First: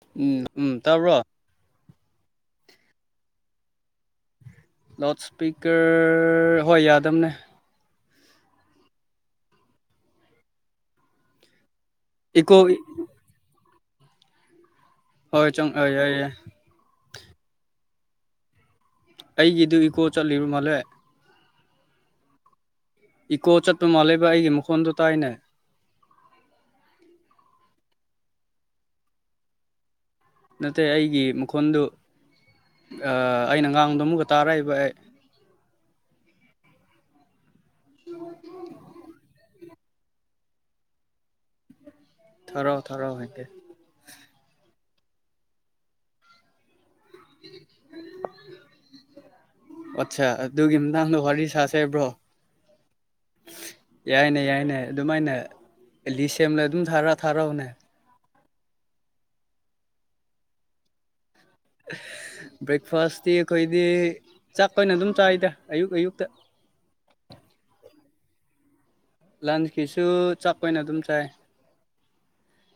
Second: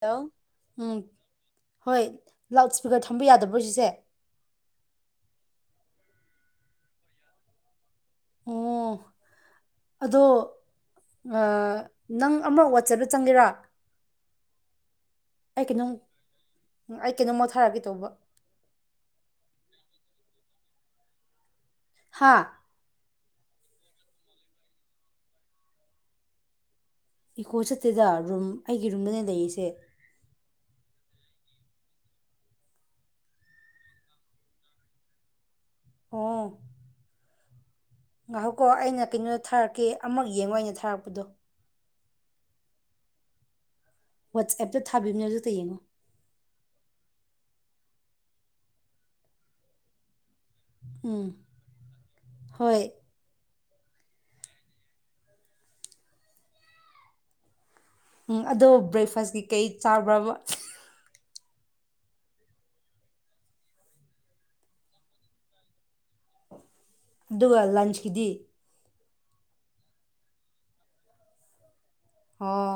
hello ꯎꯝ ꯎꯝ ꯇꯥꯕ꯭ꯔꯣ ꯍꯣꯏ ꯂꯥꯎꯠ ꯏꯁꯄꯤꯀꯔ ꯊꯝꯕ ꯌꯥꯗꯕ꯭ꯔꯣ ꯁꯤꯁꯦ ꯂꯥꯎꯠ ꯏꯁꯄꯤꯀꯔ ꯍꯣꯏ ꯌꯥꯗꯝꯅꯦ ꯎꯝ ꯑꯗꯣ ꯑꯥ ꯅꯪ ꯏꯀꯣ ꯑꯃ ꯋꯥꯆꯞꯇ ꯆꯪꯒꯦꯔꯥ ꯍꯣꯏ ꯆꯪ ꯑꯥ ꯌꯥ ꯌꯥꯏ ꯀꯩꯅꯣꯃꯣ ꯊꯥꯔꯛꯀꯦ ꯇꯧꯕ ꯑꯩꯒꯤꯗꯨ ꯏꯀꯣ ꯆꯠꯂꯤꯕ ꯃꯥꯜꯂꯦ ꯍꯥꯥ ꯏꯀꯣ ꯆꯠꯄ ꯃꯥꯜꯂꯦꯕ ꯑꯩꯒꯤ ꯃꯈꯣꯟꯗꯨ ꯇꯥꯏꯅꯦ ꯏꯀꯣ ꯆꯠꯇꯦꯗ ꯔꯨꯝ ꯑꯩꯒꯤ ꯔꯨꯝꯗꯅꯦ ꯂꯩꯔꯤꯁꯦ ꯅꯠꯇꯦ ꯑꯩꯒꯤ ꯃꯈꯣꯟꯗꯨ ꯑꯥ ꯑꯩꯅ ꯉꯥꯡꯕꯗꯣ ꯑꯃꯨꯛꯀ ꯇꯥꯔꯛꯏꯕ ꯑꯦ ꯑꯣ ꯉꯥꯏꯍꯧꯀꯣ ꯑꯩꯅ ꯀꯩꯅꯣꯗ ꯊꯥꯔꯛꯀꯦ ꯑꯃꯛ ꯌꯦꯡꯉꯣ ꯑꯩꯅ ꯊꯥꯔꯛꯄꯗꯣ ꯊꯔꯣ ꯊꯔꯣ ꯍꯥꯏꯗꯤ ꯋꯥꯆꯦꯞꯇ ꯊꯥꯕꯤꯕꯅꯦ ꯑꯗꯨꯇ ꯌꯦꯡꯉꯣ ꯑꯆꯥ ꯑꯗꯨꯒꯤ ꯃꯇꯥꯡꯗꯣ ꯎꯝ ꯋꯥꯔꯤ ꯁꯥꯁꯦꯕ꯭ꯔꯣ ꯍꯣꯏ ꯌꯥꯏꯅꯦ ꯌꯥꯏꯅꯦ ꯑꯗꯨꯃꯥꯏꯅ ꯂꯤ ꯁꯦꯝꯅ ꯑꯗꯨꯝ ꯊꯥꯔ ꯊꯥꯔꯛꯎꯅꯦ ꯎꯝ ꯑꯗꯣ ꯕ꯭ꯔꯦꯛꯐꯥꯁꯀꯤ ꯀꯩ ꯆꯥꯕ꯭ꯔꯕ [inaudible] ꯕ꯭ꯔꯦꯛꯐꯥꯁꯇꯤ ꯑꯩꯈꯣꯏꯗꯤ ꯆꯥꯛ ꯑꯣꯏꯅ ꯑꯗꯨꯝ ꯆꯥꯏꯗ ꯑꯌꯨꯛ ꯑꯌꯨꯛꯇ ꯑꯗꯨꯒ ꯂꯟꯁꯀꯤꯗꯤ ꯂꯟꯁꯀꯤꯁꯨ ꯆꯥꯛꯄ ꯑꯣꯏꯅ ꯑꯗꯨꯝ ꯆꯥꯏ ꯑꯣ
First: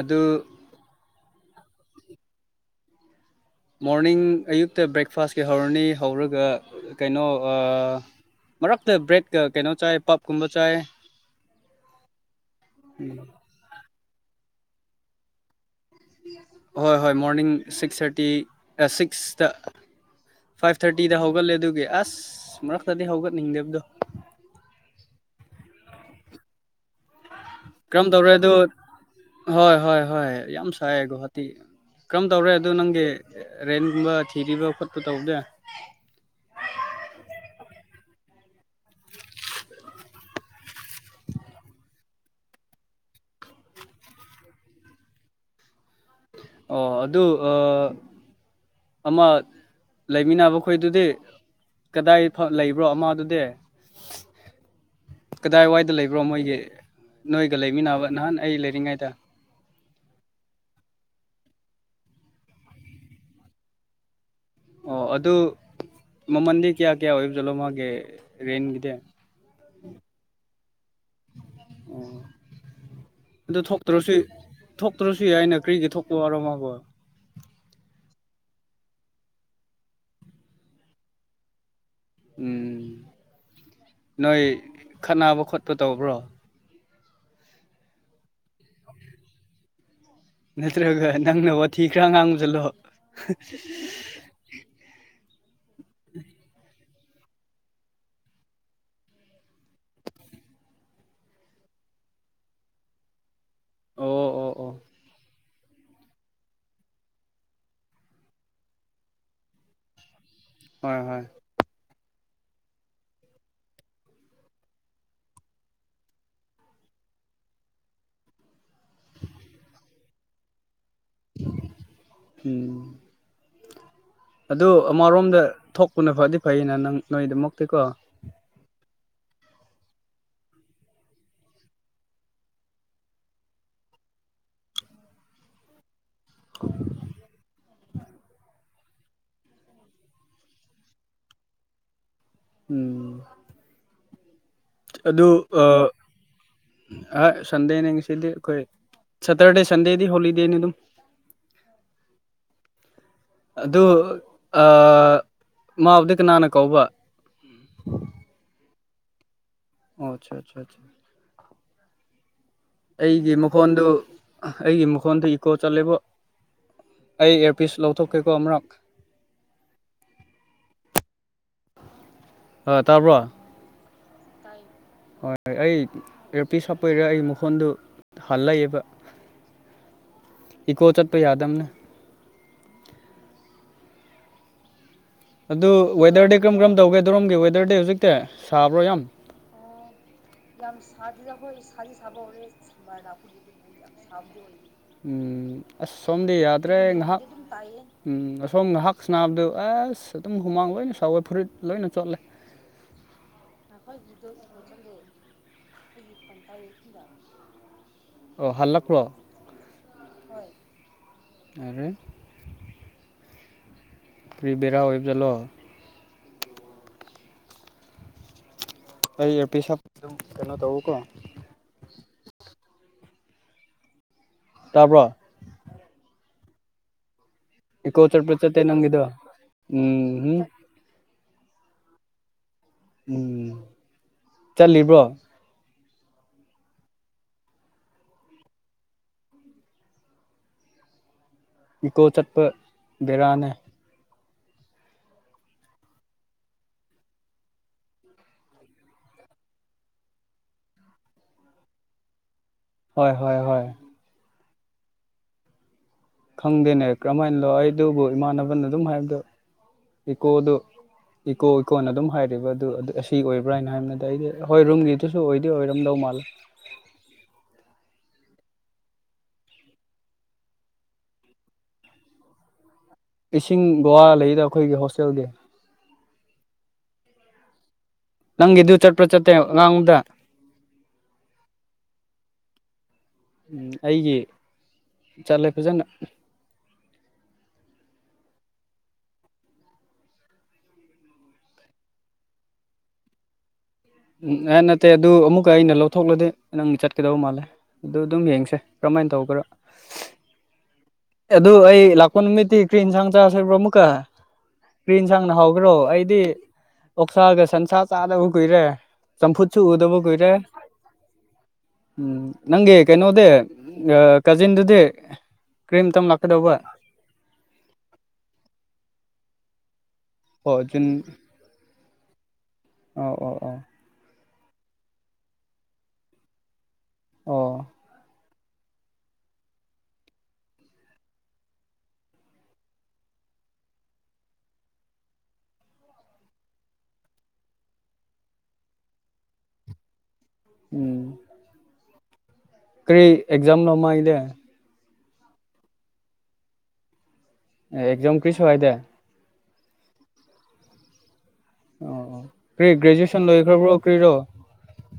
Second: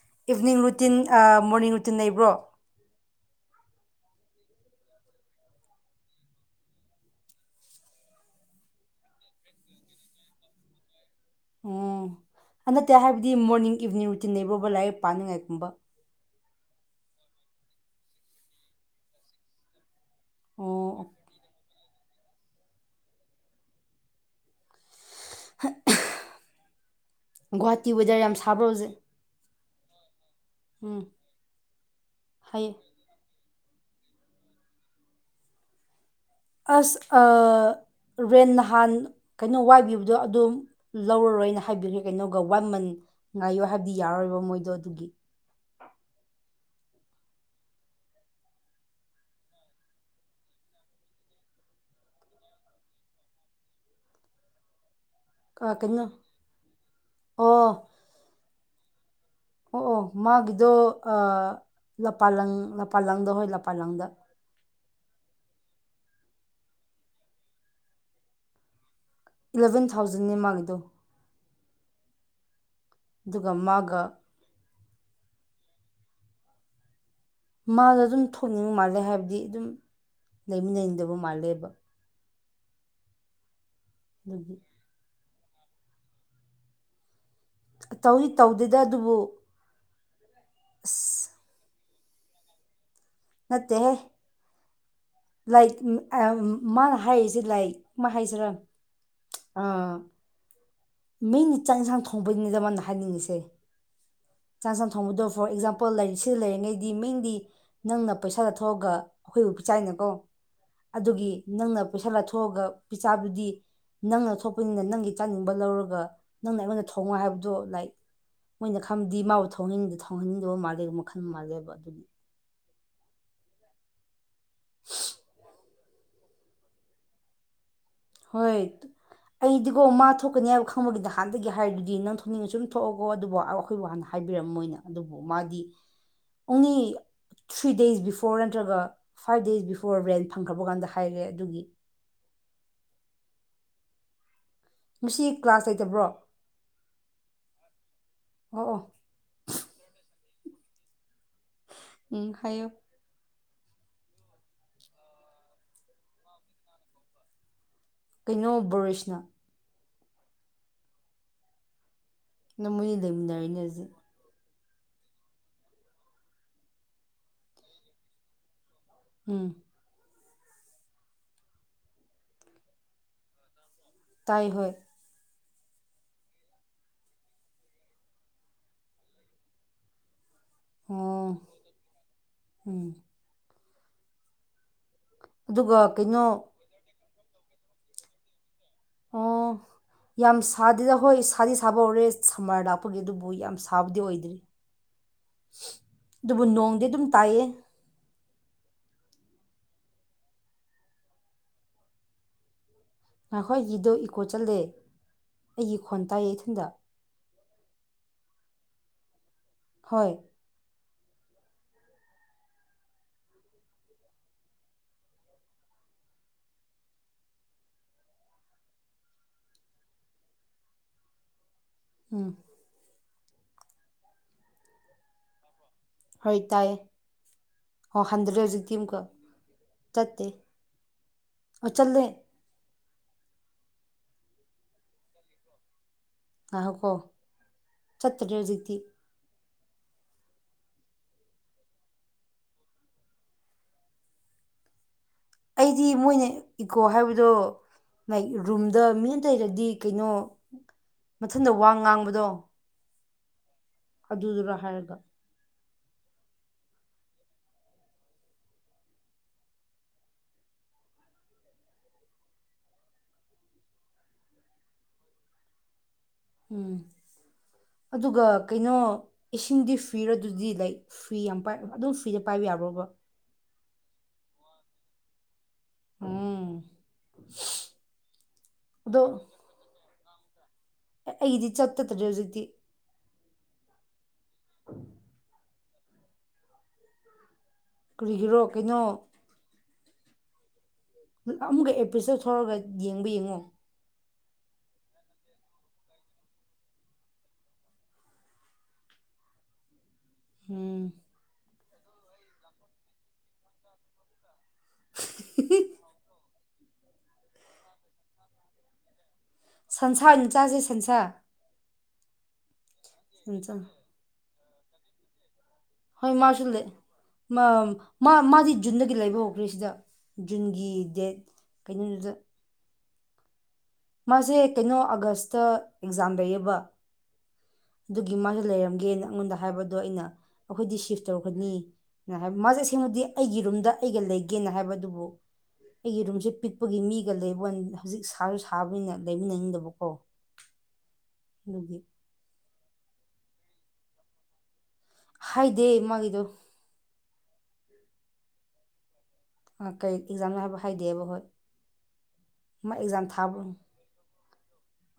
ꯑꯗꯨ ꯏꯚꯤꯅꯤꯡ ꯔꯨꯇꯤꯟ ꯃꯣꯔꯅꯤꯡ ꯔꯨꯇꯤꯟ ꯂꯩꯕ꯭ꯔꯣ ꯃꯣꯔꯅꯤꯡ ꯑꯌꯨꯛꯇ ꯕ꯭ꯔꯦꯛꯐꯥꯁꯀꯤ ꯍꯧꯔꯅꯤ ꯍꯧꯔꯒ ꯀꯩꯅꯣ ꯑꯥ ꯃꯔꯛꯇ ꯕ꯭ꯔꯦꯠꯀ ꯀꯩꯅꯣ ꯆꯥꯏ ꯄꯞꯀꯨꯝꯕ ꯆꯥꯏ ꯎꯝ ꯅꯠꯇꯦ ꯍꯥꯏꯕꯗꯤ ꯃꯣꯔꯅꯤꯡ ꯏꯚꯤꯅꯤꯡ ꯔꯨꯇꯤꯟ ꯂꯩꯕ꯭ꯔꯣꯕ ꯂꯥꯏꯔꯤꯛ ꯄꯥꯅꯤꯡꯉꯥꯏꯒꯨꯝꯕ ꯍꯣꯏ ꯍꯣꯏ ꯃꯣꯔꯅꯤꯡ ꯁꯤꯛꯁ ꯊꯥꯔꯇꯤ ꯁꯤꯛꯁꯇ ꯐꯥꯏꯚ ꯑꯣ ꯊꯥꯔꯇꯤꯗ ꯍꯧꯒꯠꯂꯦ ꯑꯗꯨꯒꯤ ꯑꯁ ꯃꯔꯛꯇꯗꯤ ꯍꯧꯒꯠꯅꯤꯡꯗꯕꯗꯣ [inaudible] ꯒꯨꯍꯥꯇꯤ ꯀꯔꯝ ꯋꯦꯗꯔ ꯇꯧꯔꯦ ꯌꯥꯝ ꯑꯗꯨ ꯁꯥꯕ꯭ꯔ ꯍꯧꯖꯤꯛ ꯍꯣꯏ ꯍꯣꯏ ꯍꯣꯏ ꯌꯥꯝ ꯁꯥꯏ ꯎꯝ ꯒꯨꯍꯥꯇꯤ ꯀꯔꯝ ꯇꯧꯔꯦ ꯑꯗꯨ ꯍꯥꯏꯌꯦ ꯅꯪꯒꯤ ꯔꯦꯟꯒꯨꯝꯕ ꯊꯤꯔꯤꯕ ꯈꯣꯠꯄ ꯇꯧꯕꯗꯦ ꯑꯁ ꯑꯥ ꯔꯦꯟ ꯅꯍꯥꯟ ꯀꯩꯅꯣ ꯋꯥꯏꯒꯤꯕꯗꯣ ꯑꯗꯨ ꯂꯧꯔꯔꯣꯏꯅ ꯍꯥꯏꯕꯤꯔꯦ ꯀꯩꯅꯣꯒ ꯋꯥꯟ ꯃꯟ ꯉꯥꯏꯌꯣ ꯍꯥꯏꯕꯗꯤ ꯌꯥꯔꯣꯏꯕ ꯃꯣꯏꯗꯣ ꯑꯗꯨꯒꯤ ꯑꯣ ꯑꯗꯨ ꯑꯥ ꯑꯃ ꯂꯩꯃꯤꯟꯅꯕ ꯈꯣꯏꯗꯨꯗꯤ ꯀꯗꯥꯏ ꯂꯩꯕ꯭ꯔꯣ ꯑꯃ ꯑꯗꯨꯗꯤ ꯑ, ꯀꯗꯥꯏꯋꯥꯏꯗ ꯀꯩꯅꯣ ꯂꯩꯕ꯭ꯔꯣ ꯃꯣꯏꯒꯤ ꯅꯣꯏꯒ ꯑꯣ ꯂꯩꯃꯤꯟꯅꯕ ꯅꯍꯥꯟ ꯑꯩ ꯂꯩꯔꯤꯉꯩꯗ ꯑꯣ ꯑꯣ ꯃꯥꯒꯤꯗꯣ ꯑꯥ ꯂꯄꯥ ꯂꯪ ꯂꯄꯥ ꯂꯥꯡꯗ ꯍꯣꯏ ꯂꯄꯥ ꯂꯥꯡꯗ ꯑꯣ ꯑꯗꯨ ꯃꯃꯟꯗꯤ ꯀꯌꯥ ꯀꯌꯥ ꯑꯣꯏꯕ ꯖꯥꯠꯂꯣ ꯃꯥꯒꯤꯗꯤ ꯔꯦꯟꯒꯤꯗꯤ ꯏꯂꯚꯦꯟ ꯊꯥꯎꯖꯟꯅꯦ ꯃꯥꯒꯤꯗꯣ ꯑꯣ ꯑꯗꯨꯒ ꯃꯥꯒ ꯊꯣꯛꯇ꯭ꯔꯁꯨ ꯌꯥꯏꯅ ꯀꯔꯤꯒꯤ ꯊꯣꯛꯄ ꯋꯥꯔꯣ ꯃꯥꯕꯣ ꯃꯥꯅ ꯑꯗꯨꯝ ꯊꯣꯛꯅꯤꯡꯕ ꯃꯥꯜꯂꯦ ꯍꯥꯏꯕꯗꯤ ꯑꯗꯨꯝ ꯂꯩꯃꯤꯟꯅꯅꯤꯡꯗꯕ ꯃꯥꯜꯂꯦꯕ ꯎꯝ ꯅꯣꯏ ꯑꯗꯨꯒꯤ ꯈꯠꯅꯕ ꯈꯣꯠꯄ ꯇꯧꯕ꯭ꯔꯣ ꯇꯧꯏ ꯇꯧꯗꯦꯗ ꯑꯗꯨꯕꯨ ꯅꯠꯇ꯭ꯔꯒ ꯑꯁ ꯅꯪꯅ ꯋꯥꯊꯤ ꯈꯔ ꯉꯥꯡꯕ ꯆꯠꯂꯣ ꯅꯠꯇꯦꯍꯦ ꯂꯥꯏꯛ ꯃꯅ ꯍꯥꯏꯁꯦ ꯂꯥꯏꯛ ꯀꯃꯥꯏ ꯍꯥꯏꯩꯁꯤꯔꯥ ꯑꯥ ꯃꯤꯅꯤ ꯆꯥꯛ ꯌꯦꯟꯁꯥꯡ ꯊꯣꯡꯕꯩꯅꯤꯗ ꯃꯥꯅ ꯍꯥꯏꯅꯤꯡꯉꯤꯁꯦ ꯑꯣ ꯑꯣ ꯆꯥꯛ ꯑꯣ ꯌꯦꯟꯁꯥꯡ ꯊꯣꯡꯕꯗꯣ ꯐꯣꯔ ꯑꯦꯛꯖꯥꯝꯄꯜꯔꯤ ꯁꯤꯗ ꯂꯩꯔꯤꯉꯩꯗꯤ ꯃꯤꯡꯗꯤ ꯅꯪꯅ ꯄꯩꯁꯥꯗ ꯊꯣꯛꯣꯛꯑꯒ ꯑꯩꯈꯣꯏꯕꯨ ꯄꯤꯆꯥꯏꯅꯀꯣ ꯍꯣꯏ ꯍꯣꯏ ꯑꯗꯨꯒꯤ ꯅꯪꯅ ꯄꯩꯁꯥ ꯂꯥꯊꯣꯛ ꯊꯣꯛꯑꯒ ꯄꯤꯆꯥꯗꯨꯗꯤ ꯅꯪꯅ ꯊꯣꯛꯄꯅꯤꯅ ꯅꯪꯒꯤ ꯆꯥꯅꯤꯡꯕ ꯂꯧꯔꯒ ꯑꯗꯨꯒ ꯅꯪꯅ ꯑꯩꯉꯣꯟꯗ ꯊꯧꯉ ꯍꯥꯏꯕꯗꯣ ꯂꯥꯏꯛ ꯃꯣꯏꯅ ꯈꯪꯕꯗꯤ ꯃꯥꯕꯨ ꯊꯍꯟꯅꯤꯡꯗ ꯊꯧꯍꯟꯅꯤꯡꯗꯕ ꯃꯥꯜꯂꯦ ꯃꯈꯜ ꯃꯥꯜꯂꯦꯕ ꯑꯗꯨꯅꯤ [inaudible] ꯑꯗꯨ ꯑꯃꯔꯣꯝꯗ ꯊꯣꯛꯄꯅ ꯐꯗꯤ ꯐꯩꯅ ꯅꯪ ꯅꯣꯏꯗꯃꯛꯇꯤꯀꯣ ꯍꯣꯏ ꯑꯩꯗꯤꯒꯣ ꯃꯥ ꯊꯣꯛꯀꯅꯤ ꯍꯥꯏꯕ ꯈꯪꯕꯒꯤꯗꯤ ꯅꯍꯥꯟꯅꯗꯒꯤ ꯍꯥꯏꯔꯤꯗꯨꯗꯤ ꯅꯪ ꯊꯣꯛꯅꯤꯡꯉ ꯁꯨꯝ ꯊꯣꯛꯂꯑꯒꯣ ꯑꯗꯨꯕꯨ ꯑꯩꯈꯣꯏꯕꯨ ꯍꯥꯟꯅ ꯍꯥꯏ ꯍꯥꯏꯕꯤꯔꯝ ꯃꯣꯏꯅ ꯑꯗꯨꯕꯨ ꯃꯥꯗꯤ ꯑꯣꯡꯂꯤ ꯊ꯭ꯔꯤ ꯗꯦꯖ ꯕꯤꯐꯣꯔ ꯅꯠꯇ꯭ꯔꯒ ꯐꯥꯏꯚ ꯗꯦꯁ ꯕꯤꯐꯣꯔ ꯔꯦꯟ ꯐꯪꯈ꯭ꯔꯕ ꯀꯥꯟꯗ ꯍꯥꯏꯈ꯭ꯔꯦ ꯑꯗꯨꯒꯤ ꯎꯝ ꯉꯁꯤ ꯑꯗꯨ ꯀ꯭ꯂꯥꯁ ꯑꯥ ꯂꯩꯇꯕ꯭ꯔꯣ ꯑ ꯁꯟꯗꯦꯅꯦ ꯉꯁꯤꯗꯤ ꯑꯩꯈꯣꯏ ꯑꯣ ꯑꯣ ꯁꯇꯔꯗꯦ ꯁꯟꯗꯦꯗꯤ ꯍꯣꯂꯤꯗꯦꯅꯤ ꯑꯗꯨꯝ ꯎ ꯍꯥꯏꯌꯣ ꯑꯗꯨ ꯃꯥꯕꯨꯗꯤ ꯀꯅꯥꯅ ꯀꯧꯕ ꯀꯩꯅꯣ ꯕꯣꯔꯤꯁꯅ ꯑꯣ ꯑꯆꯥ ꯑꯆꯥ ꯑ ꯅ ꯃꯣꯏꯅ ꯂꯩꯃꯤꯟꯅꯔꯤꯅꯦ ꯃꯈꯣꯟꯗꯨ ꯍꯧꯖꯤꯛ ꯑꯩꯒꯤ ꯃꯈꯣꯟꯗ ꯏꯀꯣ ꯆꯠꯂꯦꯕꯣ ꯑꯩ ꯏꯌꯥꯔꯄꯤꯁ ꯂꯧꯊꯣꯛꯀꯦꯀꯣ ꯑꯃꯛ ꯎꯝ ꯑ ꯇꯥꯔꯕ꯭ꯔꯣ ꯇꯥꯏ ꯍꯣꯏ ꯍꯣꯏ ꯍꯣꯏ ꯑꯩ ꯔꯣꯄꯤ ꯍꯥꯞꯄꯣꯏꯔꯥ ꯑꯩ ꯃꯈꯣꯟꯗꯨ ꯍꯜꯂꯛꯏꯕ ꯏꯀꯣ ꯆꯠꯄ ꯑꯣ ꯌꯥꯗꯝꯕꯅ ꯎꯝ ꯑꯗꯨ ꯑꯗꯨꯒ ꯀꯩꯅꯣ ꯋꯦꯗꯔꯗꯤ ꯀꯔꯝ ꯀꯔꯝ ꯇꯧꯒꯦꯗꯣꯔꯣꯝꯒꯤ ꯋꯦꯗꯔꯗꯤ ꯍꯧꯖꯤꯛꯇꯤ ꯁꯥꯕ꯭ꯔꯣ ꯌꯥꯝ ꯑꯣ ꯌꯥꯝ ꯁꯥꯗꯦꯗ ꯍꯣꯏ ꯁꯥꯗꯤ ꯁꯥꯕ ꯍꯧꯔꯦ ꯁꯝꯃꯔ ꯂꯥꯞꯄꯒꯤꯦ ꯑꯗꯨꯕꯨ ꯌꯥꯝ ꯁꯥꯕꯨꯗꯤ ꯑꯣꯏꯗ꯭ꯔꯤ ꯎꯝ ꯑꯁ ꯁꯣꯝꯗꯤ ꯑꯗꯨꯕꯨ ꯌꯥꯗ꯭ꯔꯦ ꯅꯣꯡꯗꯤ ꯑꯗꯨꯝ ꯉꯥꯏꯍꯥꯛ ꯇꯥꯏꯌꯦ ꯎꯝ ꯁꯣꯝꯗ ꯍꯛꯁ ꯅꯥꯕꯗꯨ ꯑꯁ ꯑꯗꯨꯝ ꯍꯨꯃꯥꯡ ꯂꯣꯏꯅ ꯁꯥꯎꯋꯦ ꯐꯨꯔꯤꯠ ꯂꯣꯏꯅ ꯆꯣꯠꯂꯦ ꯉꯈꯣꯏꯒꯤꯗꯣ ꯏꯀꯣ ꯆꯠꯂꯦ ꯑꯩꯒꯤ ꯈꯣꯟ ꯇꯥꯏꯌꯦ ꯏꯊꯟꯗ ꯑꯣ ꯍꯜ ꯂꯥꯛꯄꯣ ꯍꯣꯏ ꯑ ꯀ꯭ꯔꯤꯕꯦꯔꯥ ꯑꯣꯏꯕꯖꯂꯣ ꯑꯩ ꯑꯦꯄꯤ ꯁꯥꯞ ꯑꯗꯨꯝ ꯀꯩꯅꯣ ꯇꯧꯕꯀꯣ ꯎꯝ ꯇꯥꯕ꯭ꯔ ꯍ ꯇꯥꯏ ꯏ ꯀꯣ ꯆꯠ ꯄꯆꯠꯇꯦ ꯅꯪꯒꯗꯣꯎꯝ ꯆꯠꯇꯦ ꯎꯝ ꯑꯣ ꯆꯜꯂꯦ ꯎꯝ ꯆꯠꯂꯤꯕ꯭ꯔꯣ ꯉꯥꯏꯈꯣꯀꯣ ꯆꯠꯇꯦꯌꯖꯤꯇ ꯏꯀꯣ ꯆꯠꯄ ꯕꯦꯔꯥꯅꯦ ꯑꯩꯗꯤ ꯃꯣꯏꯅ ꯏꯒꯣ ꯍꯥꯏꯕꯗꯣ ꯔꯨꯝꯗ ꯃꯤ ꯑꯃꯇ ꯂꯩꯔꯗꯤ ꯀꯩꯅꯣ ꯃꯊꯟꯇ ꯋꯥ ꯉꯥꯡꯕꯗꯣ ꯍꯣꯏ ꯍꯣꯏ ꯍꯣꯏ ꯑꯗꯨꯗꯨꯔ ꯍꯥꯏꯔꯒ ꯈꯪꯗꯦꯅꯦ ꯀꯔꯝꯍ ꯍꯥꯏꯅ ꯂꯣ ꯑꯩꯗꯨꯕꯨ ꯏꯃꯥꯟꯅꯕꯅ ꯑꯗꯨꯝ ꯍꯥꯏꯕꯗꯨꯣ ꯏꯀꯣꯗꯨ ꯏꯀꯣ ꯏꯀꯣꯅ ꯑꯗꯨꯝ ꯍꯥꯏꯔꯤꯕ ꯑꯗꯨ ꯑꯁꯤ ꯑꯣꯏꯕ꯭ꯔꯥ ꯍꯥꯏꯅ ꯍꯥꯏꯕꯅꯗ ꯑꯩꯗꯤ ꯍꯣꯏ ꯔꯨꯝꯒꯤꯗꯨꯁꯨ ꯑꯣꯏꯗꯤ ꯑꯣꯏꯔꯝꯗꯧ ꯃꯥꯜꯂꯦ ꯎꯝ ꯑꯗꯨꯒ ꯀꯩꯅꯣ ꯏꯁꯤꯡꯗꯤ ꯐ꯭ꯔꯤ ꯑꯗꯨꯗꯤ ꯂꯩ ꯐ꯭ꯔꯤ ꯌꯥꯝ ꯄꯥꯏ ꯑꯗꯨꯝ ꯐ꯭ꯔꯤꯗ ꯄꯥꯏꯕ ꯌꯥꯔꯣꯕ ꯏꯁꯤꯡ ꯒꯣꯋꯥ ꯂꯩꯗ ꯑꯩꯈꯣꯏꯒꯤ ꯍꯣꯁꯇꯦꯜꯗꯤ ꯎꯝ ꯅꯪꯒꯤꯗꯨ ꯆꯠꯄ꯭ꯔꯥ ꯆꯠꯇꯦ ꯉꯥꯡꯉꯨꯗ ꯑꯦ ꯑꯩꯗꯤ ꯆꯠꯇꯗ꯭ꯔꯦ ꯍꯧꯖꯤꯛꯇꯤ ꯝ ꯑꯩꯒꯤ ꯆꯠꯂꯦ ꯐꯖꯅ ꯀꯔꯤꯒꯤꯔꯣ ꯀꯩꯅꯣ ꯑꯃꯨꯛꯀ ꯑꯦꯄ꯭ꯔꯤꯁꯇ ꯂꯧꯊꯣꯛꯂꯒ ꯌꯦꯡꯕ ꯌꯦꯡꯉꯣ ꯎꯝ ꯑꯦ ꯅꯠꯇꯦ ꯑꯗꯨ ꯑꯃꯨꯛꯀ ꯑꯩꯅ ꯂꯧꯊꯣꯛꯂꯗꯤ ꯅꯪꯒꯤ ꯆꯠꯀꯗꯧ ꯃꯥꯜꯂꯦ ꯑꯗꯨ ꯑꯗꯨꯝ ꯌꯦꯡꯁꯦ ꯁꯃꯥꯏꯅ ꯇꯧꯒ꯭ꯔ ꯎꯝ ꯑꯗꯨ ꯑꯩ ꯂꯥꯛꯄ ꯅꯨꯃꯤꯇꯤ ꯀ꯭ꯔꯤ ꯍꯤꯟꯁꯥꯡ ꯆꯥꯁꯦꯕꯔꯣ ꯑꯃꯨꯛꯀꯥ ꯄ꯭ꯔꯤ ꯍꯤꯟꯁꯥꯡꯅ ꯍꯥꯎꯒꯦꯔꯣ ꯑꯩꯗꯤ ꯑꯣꯛꯁꯥꯒ ꯁꯟꯁꯥ ꯆꯥꯗꯕ ꯀꯨꯏꯔꯦ ꯆꯝ ꯐꯨꯠꯁꯨꯨ ꯎꯗꯕꯨ ꯁꯟꯁꯥ ꯑꯣꯏꯅ ꯀꯨꯏꯔꯦ ꯆꯥꯁꯦ ꯁꯟꯁꯥ ꯎꯝ ꯅꯪꯒꯤ ꯀꯩꯅꯣꯗꯦ ꯁꯟꯁꯥ ꯀꯖꯤꯟꯗꯨꯗꯤ ꯍꯣꯏ ꯃꯥꯁꯨ ꯂꯩ ꯃꯥ ꯃꯥꯗꯤ ꯖꯨꯟꯗꯒꯤ ꯂꯩꯕ ꯍꯧꯈ꯭ꯔꯦ ꯁꯤꯗ ꯑꯣ ꯖꯨꯟꯒꯤ ꯖꯨꯟ ꯗꯦꯠ ꯀꯩꯅꯣꯗꯨꯗ ꯑꯣ ꯑꯣ ꯑꯣ ꯃꯥꯁꯦ ꯀꯩꯅꯣ ꯑꯥꯒꯁꯇ ꯑꯦꯛꯖꯥꯝ ꯂꯩꯌꯦꯕ ꯑꯣ ꯑꯗꯨꯒꯤ ꯃꯥꯁꯨ ꯂꯩꯔꯝꯒꯦꯅ ꯑꯩꯉꯣꯟꯗ ꯍꯥꯏꯕꯗꯣ ꯑꯩꯅ ꯑꯩꯈꯣꯏꯗꯤ ꯁꯤꯐ ꯇꯧꯒꯅꯤ ꯍꯥꯏꯕ ꯃꯥꯁꯦ ꯑꯁꯦꯡꯕꯗꯤ ꯑꯩꯒꯤ ꯔꯨꯝꯗ ꯑꯩꯒ ꯂꯩꯒꯦꯅ ꯍꯥꯏꯕ ꯑꯗꯨꯕꯨ ꯑꯩꯒꯤ ꯔꯨꯝꯁꯦ ꯄꯤꯛꯄꯒꯤ ꯃꯤꯒ ꯂꯩꯕ ꯍꯧꯖꯤꯛ ꯁꯥꯁ ꯁꯥꯕꯅꯤꯅ ꯂꯩꯃꯤꯟꯅꯅꯤꯡꯗꯕꯀꯣ ꯎꯝ ꯑꯗꯨꯒꯤ ꯀꯔꯤ ꯑꯦꯛꯖꯥꯝ ꯃꯥꯏꯗꯤ ꯍꯥꯏꯗꯦ ꯃꯥꯒꯤꯗꯣ ꯑꯦꯛꯖꯥꯝ ꯀꯔꯤꯁꯨ ꯍꯥꯏꯗꯦ ꯀꯩ ꯑꯦꯛꯖꯥꯝꯅꯣ ꯍꯥꯏꯕ ꯍꯥꯏꯗꯦꯕ ꯍꯣꯏ ꯑꯣ ꯑꯣ ꯃꯥ ꯀꯔꯤ ꯑꯦꯛꯖꯥꯝ ꯒ꯭ꯔꯦꯖꯨꯑꯦꯁꯟ ꯊꯥꯕ꯭ꯔꯣ ꯂꯣꯏꯈ꯭ꯔꯕ꯭ꯔꯣ ꯀꯔꯤꯔꯣ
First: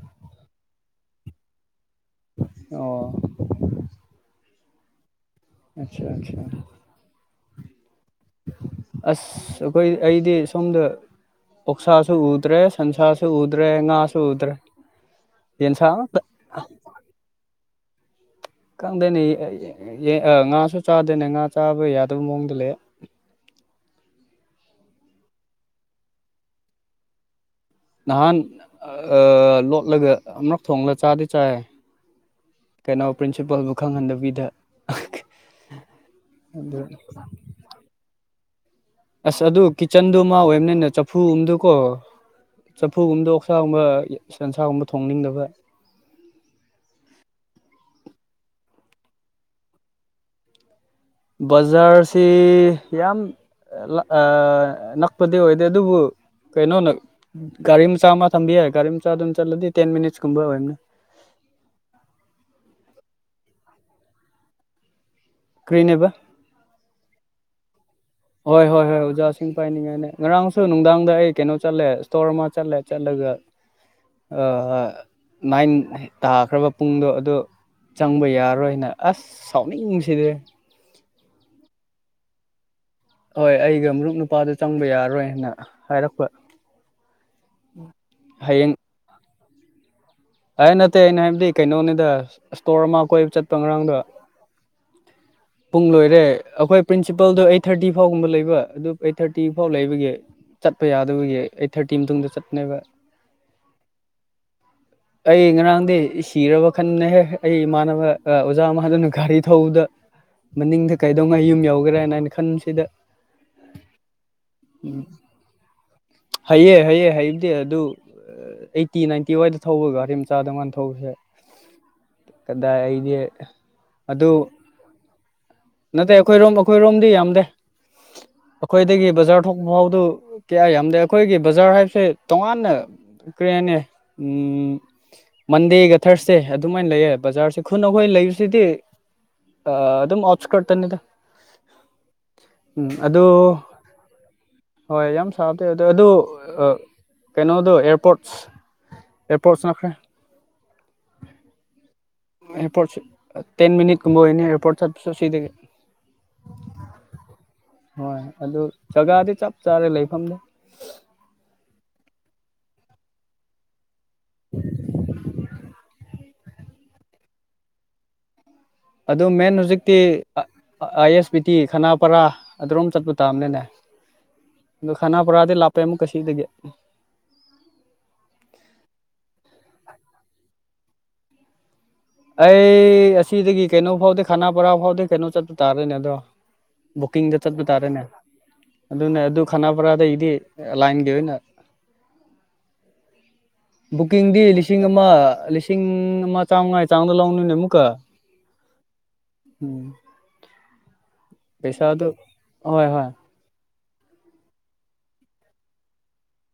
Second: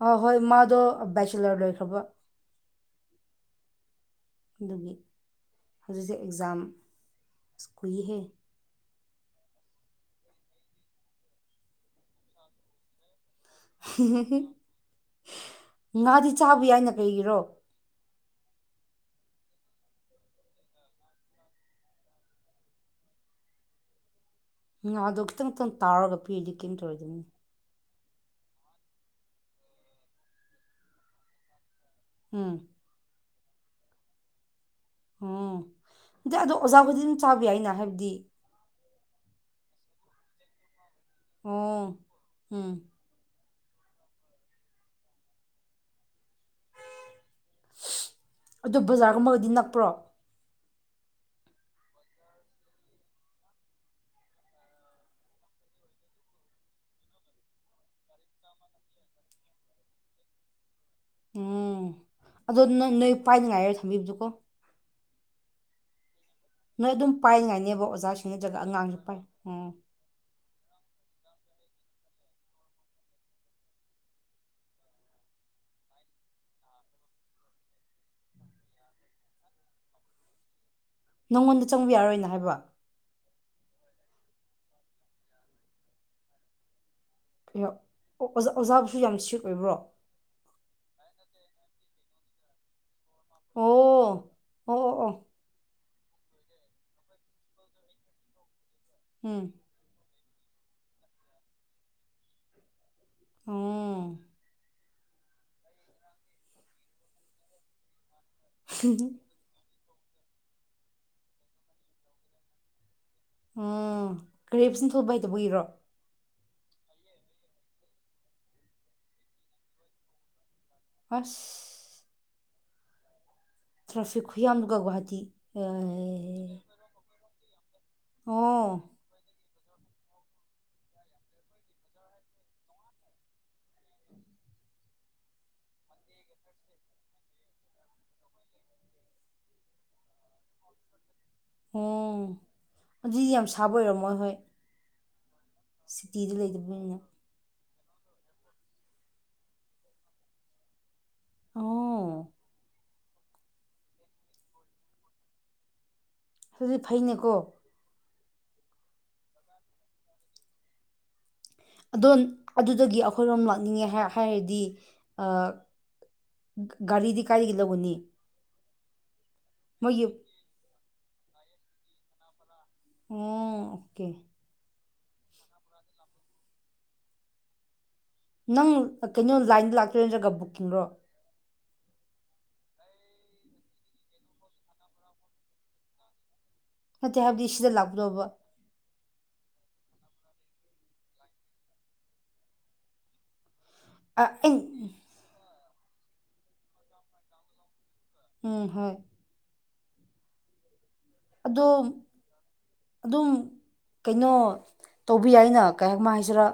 ꯑ ꯍꯣꯏ ꯃꯥ ꯑꯗꯣ ꯕꯦꯆꯤꯂꯔ ꯂꯣꯏꯈ꯭ꯔꯕ ꯑꯣ ꯑꯗꯨꯒꯤ ꯑꯠꯆꯥ ꯍꯧꯖꯤꯛꯁꯦ ꯑꯠꯆꯥ ꯑꯦꯛꯖꯥꯝ ꯑꯁ ꯀꯨꯏꯍꯦ ꯑꯁ ꯑꯩꯈꯣꯏ ꯑꯩꯗꯤ ꯁꯣꯝꯗ ꯑꯣꯛꯁꯥꯁꯨ ꯎꯗ꯭ꯔꯦ ꯁꯟꯁꯥ ꯁ ꯎꯗ꯭ꯔꯦ ꯉꯥꯁꯨ ꯎꯗ꯭ꯔꯦ ꯌꯦꯟ ꯁꯥ ꯉꯥꯗꯤ ꯆꯥꯕ ꯌꯥꯏꯅ ꯀꯩꯒꯤꯔꯣ ꯈꯪꯗꯦꯅꯦ ꯉꯥꯁꯨ ꯆꯥꯗꯦꯅꯦ ꯉꯥ ꯆꯥꯕ ꯌꯥꯗꯕ ꯃꯑꯣꯡꯗ ꯂꯩ [inaudible] ꯎꯝ ꯑꯗꯨ ꯈꯤꯛꯇꯪꯛꯇꯪ ꯇꯥꯎꯔꯒ ꯄꯤꯔꯤꯗꯤ ꯀꯩꯅꯝ ꯇꯧꯔꯣꯏꯗꯅꯤ ꯅꯍꯥꯟ ꯂꯣꯠꯂꯒ ꯑꯃꯨꯔꯛ ꯊꯣꯡꯂ ꯆꯥꯗꯤ ꯆꯥꯏ ꯎꯝ ꯀꯩꯅꯣ ꯄ꯭ꯔꯤꯟꯁꯤꯄꯜꯕꯨ ꯈꯪꯍꯟꯗꯕꯤꯗ ꯎꯝ ꯑꯗꯤ ꯑꯗꯣ ꯑꯗꯨ ꯑꯣꯖꯥꯕꯨꯗꯤ ꯑꯗꯨꯝ ꯆꯥꯕ ꯌꯥꯏꯅ ꯍꯥꯏꯕꯗꯤ ꯑꯁ ꯑꯗꯨ ꯀꯤꯠꯆꯟꯗꯨ ꯃꯥ ꯑꯣꯏꯕꯅꯤꯅ ꯆꯐꯨ ꯒꯨꯝꯗꯨꯀꯣ ꯑꯣ ꯎꯝ ꯆꯐꯨ ꯒꯨꯝꯗꯣ ꯁꯟꯁꯥꯒꯨꯝꯕ ꯁꯟꯁꯥꯒꯨꯝꯕ ꯊꯣꯡꯅꯤꯡꯗꯕ ꯑꯗꯨ ꯕꯖꯥꯔꯒꯨꯝꯕꯒꯗꯤ ꯅꯛꯄ꯭ꯔꯣ ꯕꯖꯥꯔꯁꯤ ꯌꯥꯝ ꯑ ꯅꯛꯄꯗꯤ ꯑꯣꯏꯗꯦ ꯑꯗꯨꯕꯨ ꯀꯩꯅꯣꯅ ꯒꯥꯔꯤ ꯃꯆꯥ ꯑꯃ ꯊꯝꯕꯤ ꯒꯥꯔꯤ ꯃꯆꯥ ꯑꯗꯨꯝ ꯆꯠꯂꯗꯤ ꯇꯦꯟ ꯃꯤꯅꯤꯠꯁ ꯀꯨꯝꯕ ꯑꯣꯏꯅꯤ ꯎꯝ ꯑꯗꯣ ꯅꯪ ꯅꯣꯏ ꯄꯥꯏꯅꯤꯡꯉꯥꯏꯔ ꯊꯝꯕꯤꯕꯗꯨꯀꯣ ꯀꯔꯤꯅꯦꯕ ꯅꯣꯏ ꯑꯗꯨꯝ ꯄꯥꯏꯉꯥꯏꯅꯦꯕ ꯑꯣꯖ ꯍꯣꯏ ꯍꯣꯏ ꯍꯣꯏ ꯑꯣꯖꯥꯁꯤꯡ ꯄꯥꯏꯅꯤꯡꯉꯥꯏꯅꯤ ꯉꯔꯥꯡꯁꯨ ꯅꯨꯡꯗꯥꯡꯗ ꯑꯩ ꯀꯩꯅꯣ ꯆꯠꯂꯦ ꯏꯁꯇꯣꯔ ꯃꯥ ꯆꯠꯂꯦ ꯆꯠꯂꯒ ꯑꯥ ꯅꯥꯏꯟ ꯇꯥꯈ꯭ꯔꯕ ꯄꯨꯡꯗꯣ ꯑꯗꯨ ꯆꯪꯕ ꯌꯥꯔꯣꯏꯅ ꯑꯁ ꯁꯥꯎꯅꯤꯡꯁꯤꯗꯤ ꯅꯪꯉꯣꯟꯗ ꯆꯪꯕ ꯌꯥꯔꯣꯏꯅ ꯍꯥꯏꯕ ꯍꯣꯏ ꯑꯩꯒ ꯃꯔꯨꯞ ꯅꯨꯄꯥꯗ ꯆꯪꯕ ꯌꯥꯔꯣꯏꯅ ꯍꯥꯏꯔꯛꯄ ꯑꯣꯖꯥ ꯍꯌꯦꯡ ꯑꯣꯖꯥꯕꯨꯁꯨ ꯌꯥꯝ ꯁꯋꯤꯠ ꯑꯣꯏꯕ꯭ꯔꯣ ꯑꯩ ꯅꯠꯇꯦ ꯑꯩꯅ ꯍꯥꯏꯕꯗꯤ ꯀꯩꯅꯣꯅꯤꯗ ꯏꯁꯇꯣꯔ ꯑꯃ ꯀꯣꯏꯕ ꯆꯠꯄ ꯉꯔꯥꯡꯗ ꯑꯣ ꯑꯣ ꯑꯣ ꯑꯣ ꯄꯨꯡ ꯂꯣꯏꯔꯦ ꯑꯩꯈꯣꯏ ꯄ꯭ꯔꯤꯟꯁꯤꯄꯜꯗꯣ ꯑꯩꯠ ꯊꯥꯔꯇꯤ ꯐꯥꯎꯒꯨꯝꯕ ꯂꯩꯕ ꯑꯗꯨ ꯑꯩꯠ ꯊꯥꯔꯇꯤ ꯎꯝ ꯐꯥꯎ ꯂꯩꯕꯒꯤ ꯆꯠꯄ ꯌꯥꯗꯕꯒꯤ ꯑꯩꯠ ꯊꯥꯔꯇꯤ ꯃꯇꯨꯡꯗ ꯆꯠꯄꯅꯦꯕ ꯑꯝ ꯑꯩ ꯉꯔꯥꯡꯗꯤ ꯁꯤꯔꯕ ꯈꯟꯅꯍꯦꯛ ꯑꯩ ꯏꯃꯥꯟꯅꯕ ꯑꯣꯖꯥ ꯃꯥꯟꯅꯅ ꯒꯥꯔꯤ ꯊꯧꯕꯗ ꯃꯅꯤꯡꯗ ꯀꯩꯗꯧꯉꯥꯏ ꯌꯨꯝ ꯌꯧꯈ꯭ꯔꯦꯅ ꯍꯥꯏꯅ ꯈꯟꯕꯁꯤꯗ ꯎꯝ ꯀꯔꯦꯞ ꯁꯤꯟ ꯊꯧꯕ ꯍꯥꯏꯗꯕꯨ ꯏꯔꯣ ꯍꯩꯌꯦ ꯍꯥꯏꯑ ꯍꯥꯏꯨꯗꯤ ꯑꯗꯨ ꯑꯩꯠꯇꯤ ꯅꯥꯏꯟꯇꯤ ꯋꯥꯏꯗ ꯊꯧꯕꯒ ꯒꯔꯤ ꯃꯆꯥꯗꯣ ꯊꯧꯁꯦ ꯑꯁ ꯀꯗꯥꯏ ꯑꯩꯗꯤ ꯇ꯭ꯔꯥꯐꯤꯛꯁꯨ ꯑꯗꯨ ꯈꯨꯌꯥꯝꯗꯨꯒ ꯒꯨꯍꯥꯇꯤ ꯅꯠꯇꯦ ꯑꯩꯈꯣꯏꯔꯣꯝ ꯑꯩꯈꯣꯏꯔꯣꯝꯗꯤ ꯌꯥꯝꯗꯦ ꯑꯣ ꯑꯩꯈꯣꯏꯗꯒꯤ ꯕꯖꯥꯔ ꯊꯣꯛꯄ ꯐꯥꯎꯗꯨ ꯀꯌꯥ ꯌꯥꯝꯗꯦ ꯑꯩꯈꯣꯏꯒꯤ ꯕꯖꯥꯔ ꯍꯥꯏꯕꯁꯦ ꯇꯣꯉꯥꯟꯅ ꯀꯔꯤ ꯍꯥꯏꯅꯤ ꯎꯝ ꯃꯟꯗꯦꯒ ꯊꯥꯔꯁꯗꯦ ꯑꯗꯨꯃꯥꯏꯅ ꯂꯩꯌꯦ ꯕꯖꯥꯔꯁꯦ ꯈꯨꯟ ꯑꯩꯈꯣꯏ ꯂꯩꯕꯁꯤꯗꯤ ꯑ ꯑꯗꯨꯝ ꯑꯣꯁꯀꯔ ꯇꯅꯤꯗ ꯑꯣꯝ ꯑꯗꯨꯗꯤ ꯌꯥꯝ ꯁꯥꯕ ꯑꯣꯏꯔꯝꯃꯣꯏ ꯍꯣꯏ ꯍꯣꯏ ꯌꯥꯝ ꯁꯥꯕꯗꯤ ꯑꯗꯣ ꯑꯗꯨ ꯁꯤꯇꯤꯗ ꯂꯩꯇꯕꯅꯤꯅ ꯀꯩꯅꯣꯗꯣ ꯑꯦꯌꯔꯄꯣꯔꯠꯁ ꯑꯦꯔꯄꯣꯔꯠꯁ ꯅꯈ꯭ꯔꯦ ꯑꯣ ꯑꯦꯌꯥꯔꯄꯣꯔꯠ ꯇꯦꯟ ꯃꯤꯅꯤꯠꯀꯨꯝꯕ ꯑꯣꯏꯅꯤ ꯑꯦꯌꯥꯔꯄꯣꯔꯠ ꯆꯠꯄꯁꯨ ꯁꯤꯗꯒꯤꯦ ꯑꯗꯨꯗꯤ ꯐꯩꯅꯦꯀꯣ ꯍꯣꯏ ꯑꯗꯨ ꯖꯒꯥꯗꯤ ꯆꯞ ꯆꯥꯔꯦ ꯂꯩꯐꯝꯗ ꯑꯗꯣ ꯑꯗꯨꯗꯒꯤ ꯑꯩꯈꯣꯏꯔꯣꯝ ꯂꯥꯛꯅꯤꯡꯉꯦ ꯍꯥꯏꯔꯗꯤ ꯒꯥꯔꯤꯗꯤ ꯀꯥꯏꯔꯒꯂꯒꯅꯤ ꯑꯗꯨ ꯃꯦꯟ ꯍꯧꯨꯖꯤꯛꯇꯤ ꯑꯥꯏ ꯑꯦꯁ ꯕꯤ ꯇꯤ ꯈꯅꯥꯄꯔꯥ ꯑꯗꯨꯔꯣꯝ ꯆꯠꯄ ꯇꯥꯕꯅꯤꯅꯦ ꯑꯣꯀꯦ ꯑꯗꯣ ꯈꯅꯥꯄꯔꯥꯗꯤ ꯂꯥꯛꯞꯄꯦ ꯑꯃꯨꯛ ꯀꯁꯤꯗꯒꯤ ꯁꯤꯂꯤꯟꯗꯔꯒ ꯕꯨꯛꯀꯤꯡꯔꯣ ꯑꯩ ꯑꯁꯤꯗꯒꯤ ꯀꯩꯅꯣ ꯐꯥꯎꯗꯤ ꯈꯥꯅꯥ ꯄꯔꯥ ꯐꯥꯎꯗꯤ ꯀꯩꯅꯣ ꯆꯠꯄ ꯇꯥꯔꯣꯏꯅꯦ ꯑꯗꯣ ꯅꯠꯇꯦ ꯕꯨꯀꯤꯡꯗ ꯍꯥꯏꯕꯗꯤ ꯆꯠꯕ ꯁꯤꯗ ꯇꯥꯔꯦꯅꯦ ꯂꯥꯛꯄꯗꯧꯕ ꯑꯗꯨꯅ ꯑꯗꯨ ꯈꯅꯥꯄꯔꯥꯗꯗꯤ ꯂꯥꯏꯟꯒꯤ ꯑꯣꯏꯅ ꯑ, ꯕꯨꯛꯀꯤꯡꯗꯤ ꯑꯩ ꯂꯤꯁꯤꯡ ꯑꯃ ꯂꯤꯁꯤꯡ ꯑꯃ ꯆꯥꯝꯃꯉꯥꯒꯤ ꯆꯥꯡꯗ ꯂꯧꯅꯣꯏꯅꯦ ꯑꯃꯨꯛꯀ ꯎꯝ ꯍꯣꯏ ꯎꯝ ꯑꯗꯣ ꯄꯩꯁꯥꯗꯨ ꯍꯣꯏ ꯍꯣꯏ ꯑꯗꯨꯝ ꯀꯩꯅꯣ ꯇꯧꯕ ꯌꯥꯏꯅ ꯀꯩꯃ ꯍꯥꯏꯁꯤꯔꯥ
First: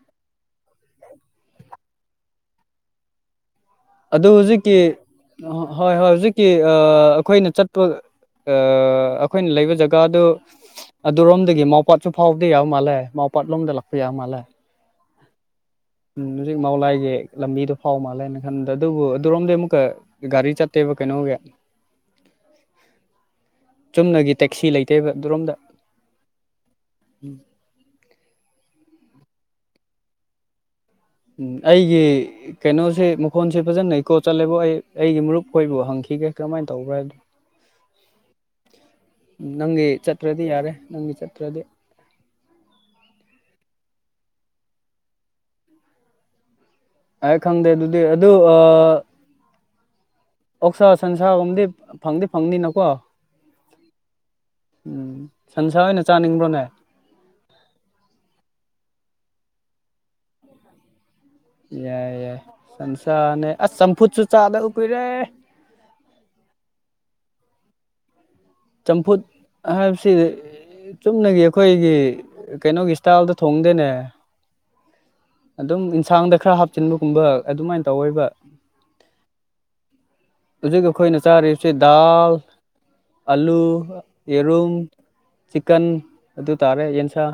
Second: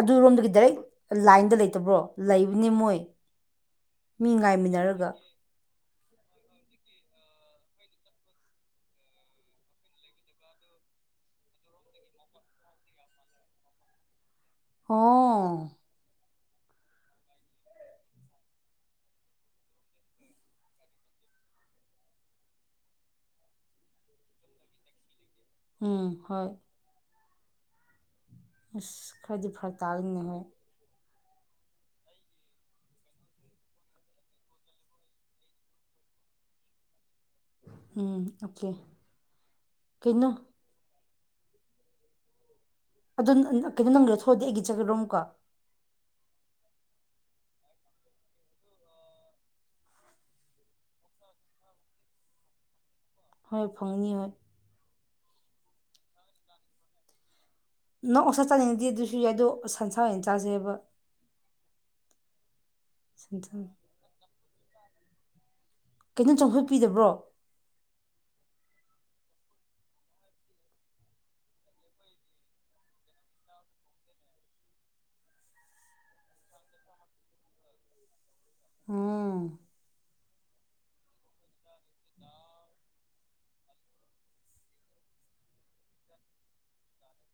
ꯑꯗꯨꯔꯣꯝꯗꯒꯤ ꯗꯥꯏꯔꯦꯛ ꯂꯥꯏꯟꯗ ꯂꯩꯇꯕ꯭ꯔꯣ ꯂꯩꯕꯅꯤ ꯃꯣꯏ ꯑꯗꯨ ꯃꯤ ꯍꯧꯖꯤꯛꯀꯤ ꯉꯥꯏꯃꯤꯟꯅꯔꯒ ꯍꯣꯏ ꯍꯣꯏ ꯍꯧꯖꯤꯛꯀꯤ ꯑꯩꯈꯣꯏꯅ ꯆꯠꯄ ꯑꯩꯈꯣꯏꯅ ꯂꯩꯕ ꯖꯒꯥꯗꯨ ꯑꯗꯨꯔꯣꯝꯗꯒꯤ ꯃꯥꯎꯄꯥꯠꯁꯨ ꯐꯥꯎꯕꯗ ꯌꯥꯕ ꯃꯥꯜꯂꯦ ꯀꯣꯄꯥꯠꯂꯣꯗ ꯂꯥꯛꯄ ꯌꯥ ꯃꯥꯜꯂꯦ ꯑꯣ ꯍꯧꯖꯤꯛ ꯃꯥꯂꯥꯏꯒꯤ ꯂꯝꯕꯤꯗꯣ ꯐꯥꯎ ꯃꯥꯜꯂꯦ ꯅꯪ ꯏꯟꯗ ꯑꯗꯨꯕꯨ ꯑꯗꯨꯔꯣꯝꯗꯤ ꯑꯃꯨꯛꯀ ꯒꯥꯔꯤ ꯆꯠꯇꯦꯕ ꯀꯩꯅꯣꯒꯤ ꯆꯨꯝꯅꯒꯤ ꯇꯦꯛꯁꯤ ꯂꯩꯇꯦꯕ ꯑꯗꯨꯔꯣꯝꯗ ꯎꯝ ꯍꯣꯏ [inaudible] ꯏꯁ ꯈꯗꯤ ꯐꯔꯛ ꯇꯥꯒꯅꯤꯍꯦ ꯎꯝ ꯑꯩꯒꯤ ꯀꯩꯅꯣꯁꯦ ꯃꯈꯣꯟꯁꯦ ꯐꯖꯅ ꯏꯀꯣ ꯆꯠꯂꯦꯕ ꯑꯩ ꯑꯩꯒꯤ ꯃꯔꯨꯞ ꯈꯣꯏꯕꯨ ꯍꯪꯈꯤ ꯊꯤꯒꯦ ꯀꯃꯥꯏꯅ ꯇꯧꯕ꯭ꯔꯥ ꯍꯥꯏꯗꯣ ꯎꯝ ꯑꯣꯀꯦ ꯅꯪꯒꯤ ꯀꯩꯅꯣ ꯆꯠꯇ꯭ꯔꯗꯤ ꯌꯥꯔꯦ ꯅꯪꯒꯤ ꯆꯠꯠꯇ꯭ꯔꯗꯤ ꯑꯗꯨ ꯀꯩꯅꯣ ꯅꯪꯒꯗ ꯊꯣꯛꯑꯗꯤ ꯑꯩꯒꯤ ꯆꯠꯒꯔꯣꯝꯀꯣ ꯑꯩ ꯈꯪꯗꯦ ꯑꯗꯨꯗꯤ ꯑꯗꯨ ꯑ ꯑꯣꯁꯥ ꯁꯟꯁꯥꯒꯝꯗꯤ ꯐꯪꯗꯤ ꯐꯪꯅꯤꯅꯀꯣ ꯍꯣꯏ ꯐꯪꯅꯤ ꯍꯣꯏ ꯎꯝ ꯁꯟꯁꯥ ꯑꯣꯏꯅ ꯆꯥꯅꯤꯡꯕ꯭ꯔꯣ ꯉꯥꯏ ꯅꯪ ꯑꯣꯁꯥ ꯆꯥꯅꯤꯡꯉꯗꯤ ꯑꯗꯨꯁꯨ ꯌꯥꯏ ꯑꯗꯣ ꯁꯟꯁꯥ ꯑꯣꯏꯅ ꯆꯥꯥꯁꯦꯑꯕ ꯌꯥꯏ ꯌꯥꯏ ꯁꯝꯁꯥꯅꯦ ꯁꯟꯁꯥ ꯑꯁ ꯆꯝꯐꯨꯠꯁꯨ ꯆꯥꯗꯕ ꯀꯨꯏꯔꯦ ꯀꯩꯅꯣ ꯆꯝꯐꯨꯠ ꯄꯤꯗꯕ꯭ꯔꯣ ꯆꯝꯐꯨꯠ ꯍꯥꯏꯕꯁꯤ ꯆꯨꯝꯅꯒꯤ ꯑꯩꯈꯣꯏꯒꯤ ꯀꯩꯅꯣꯒꯤ ꯏꯁꯇꯥꯏꯜꯗ ꯊꯣꯡꯗꯣꯏꯅꯦ ꯑꯗꯨꯝ ꯌꯦꯟꯁꯥꯡꯗ ꯈꯔ ꯍꯥꯞꯆꯤꯟꯕꯒꯨꯝꯕ ꯑꯗꯨꯃꯥꯏꯅ ꯇꯧꯋꯣꯏꯕ ꯎꯝ ꯍꯧꯖꯤꯛ ꯑꯩꯈꯣꯏꯅ ꯆꯥꯔꯤꯁꯦ ꯗꯥ ꯜ ꯑꯂꯨ ꯌꯦꯔꯨꯝ ꯆꯤꯀꯟ ꯑꯗꯨ ꯇꯥꯔꯦ ꯌꯦꯟꯁꯥ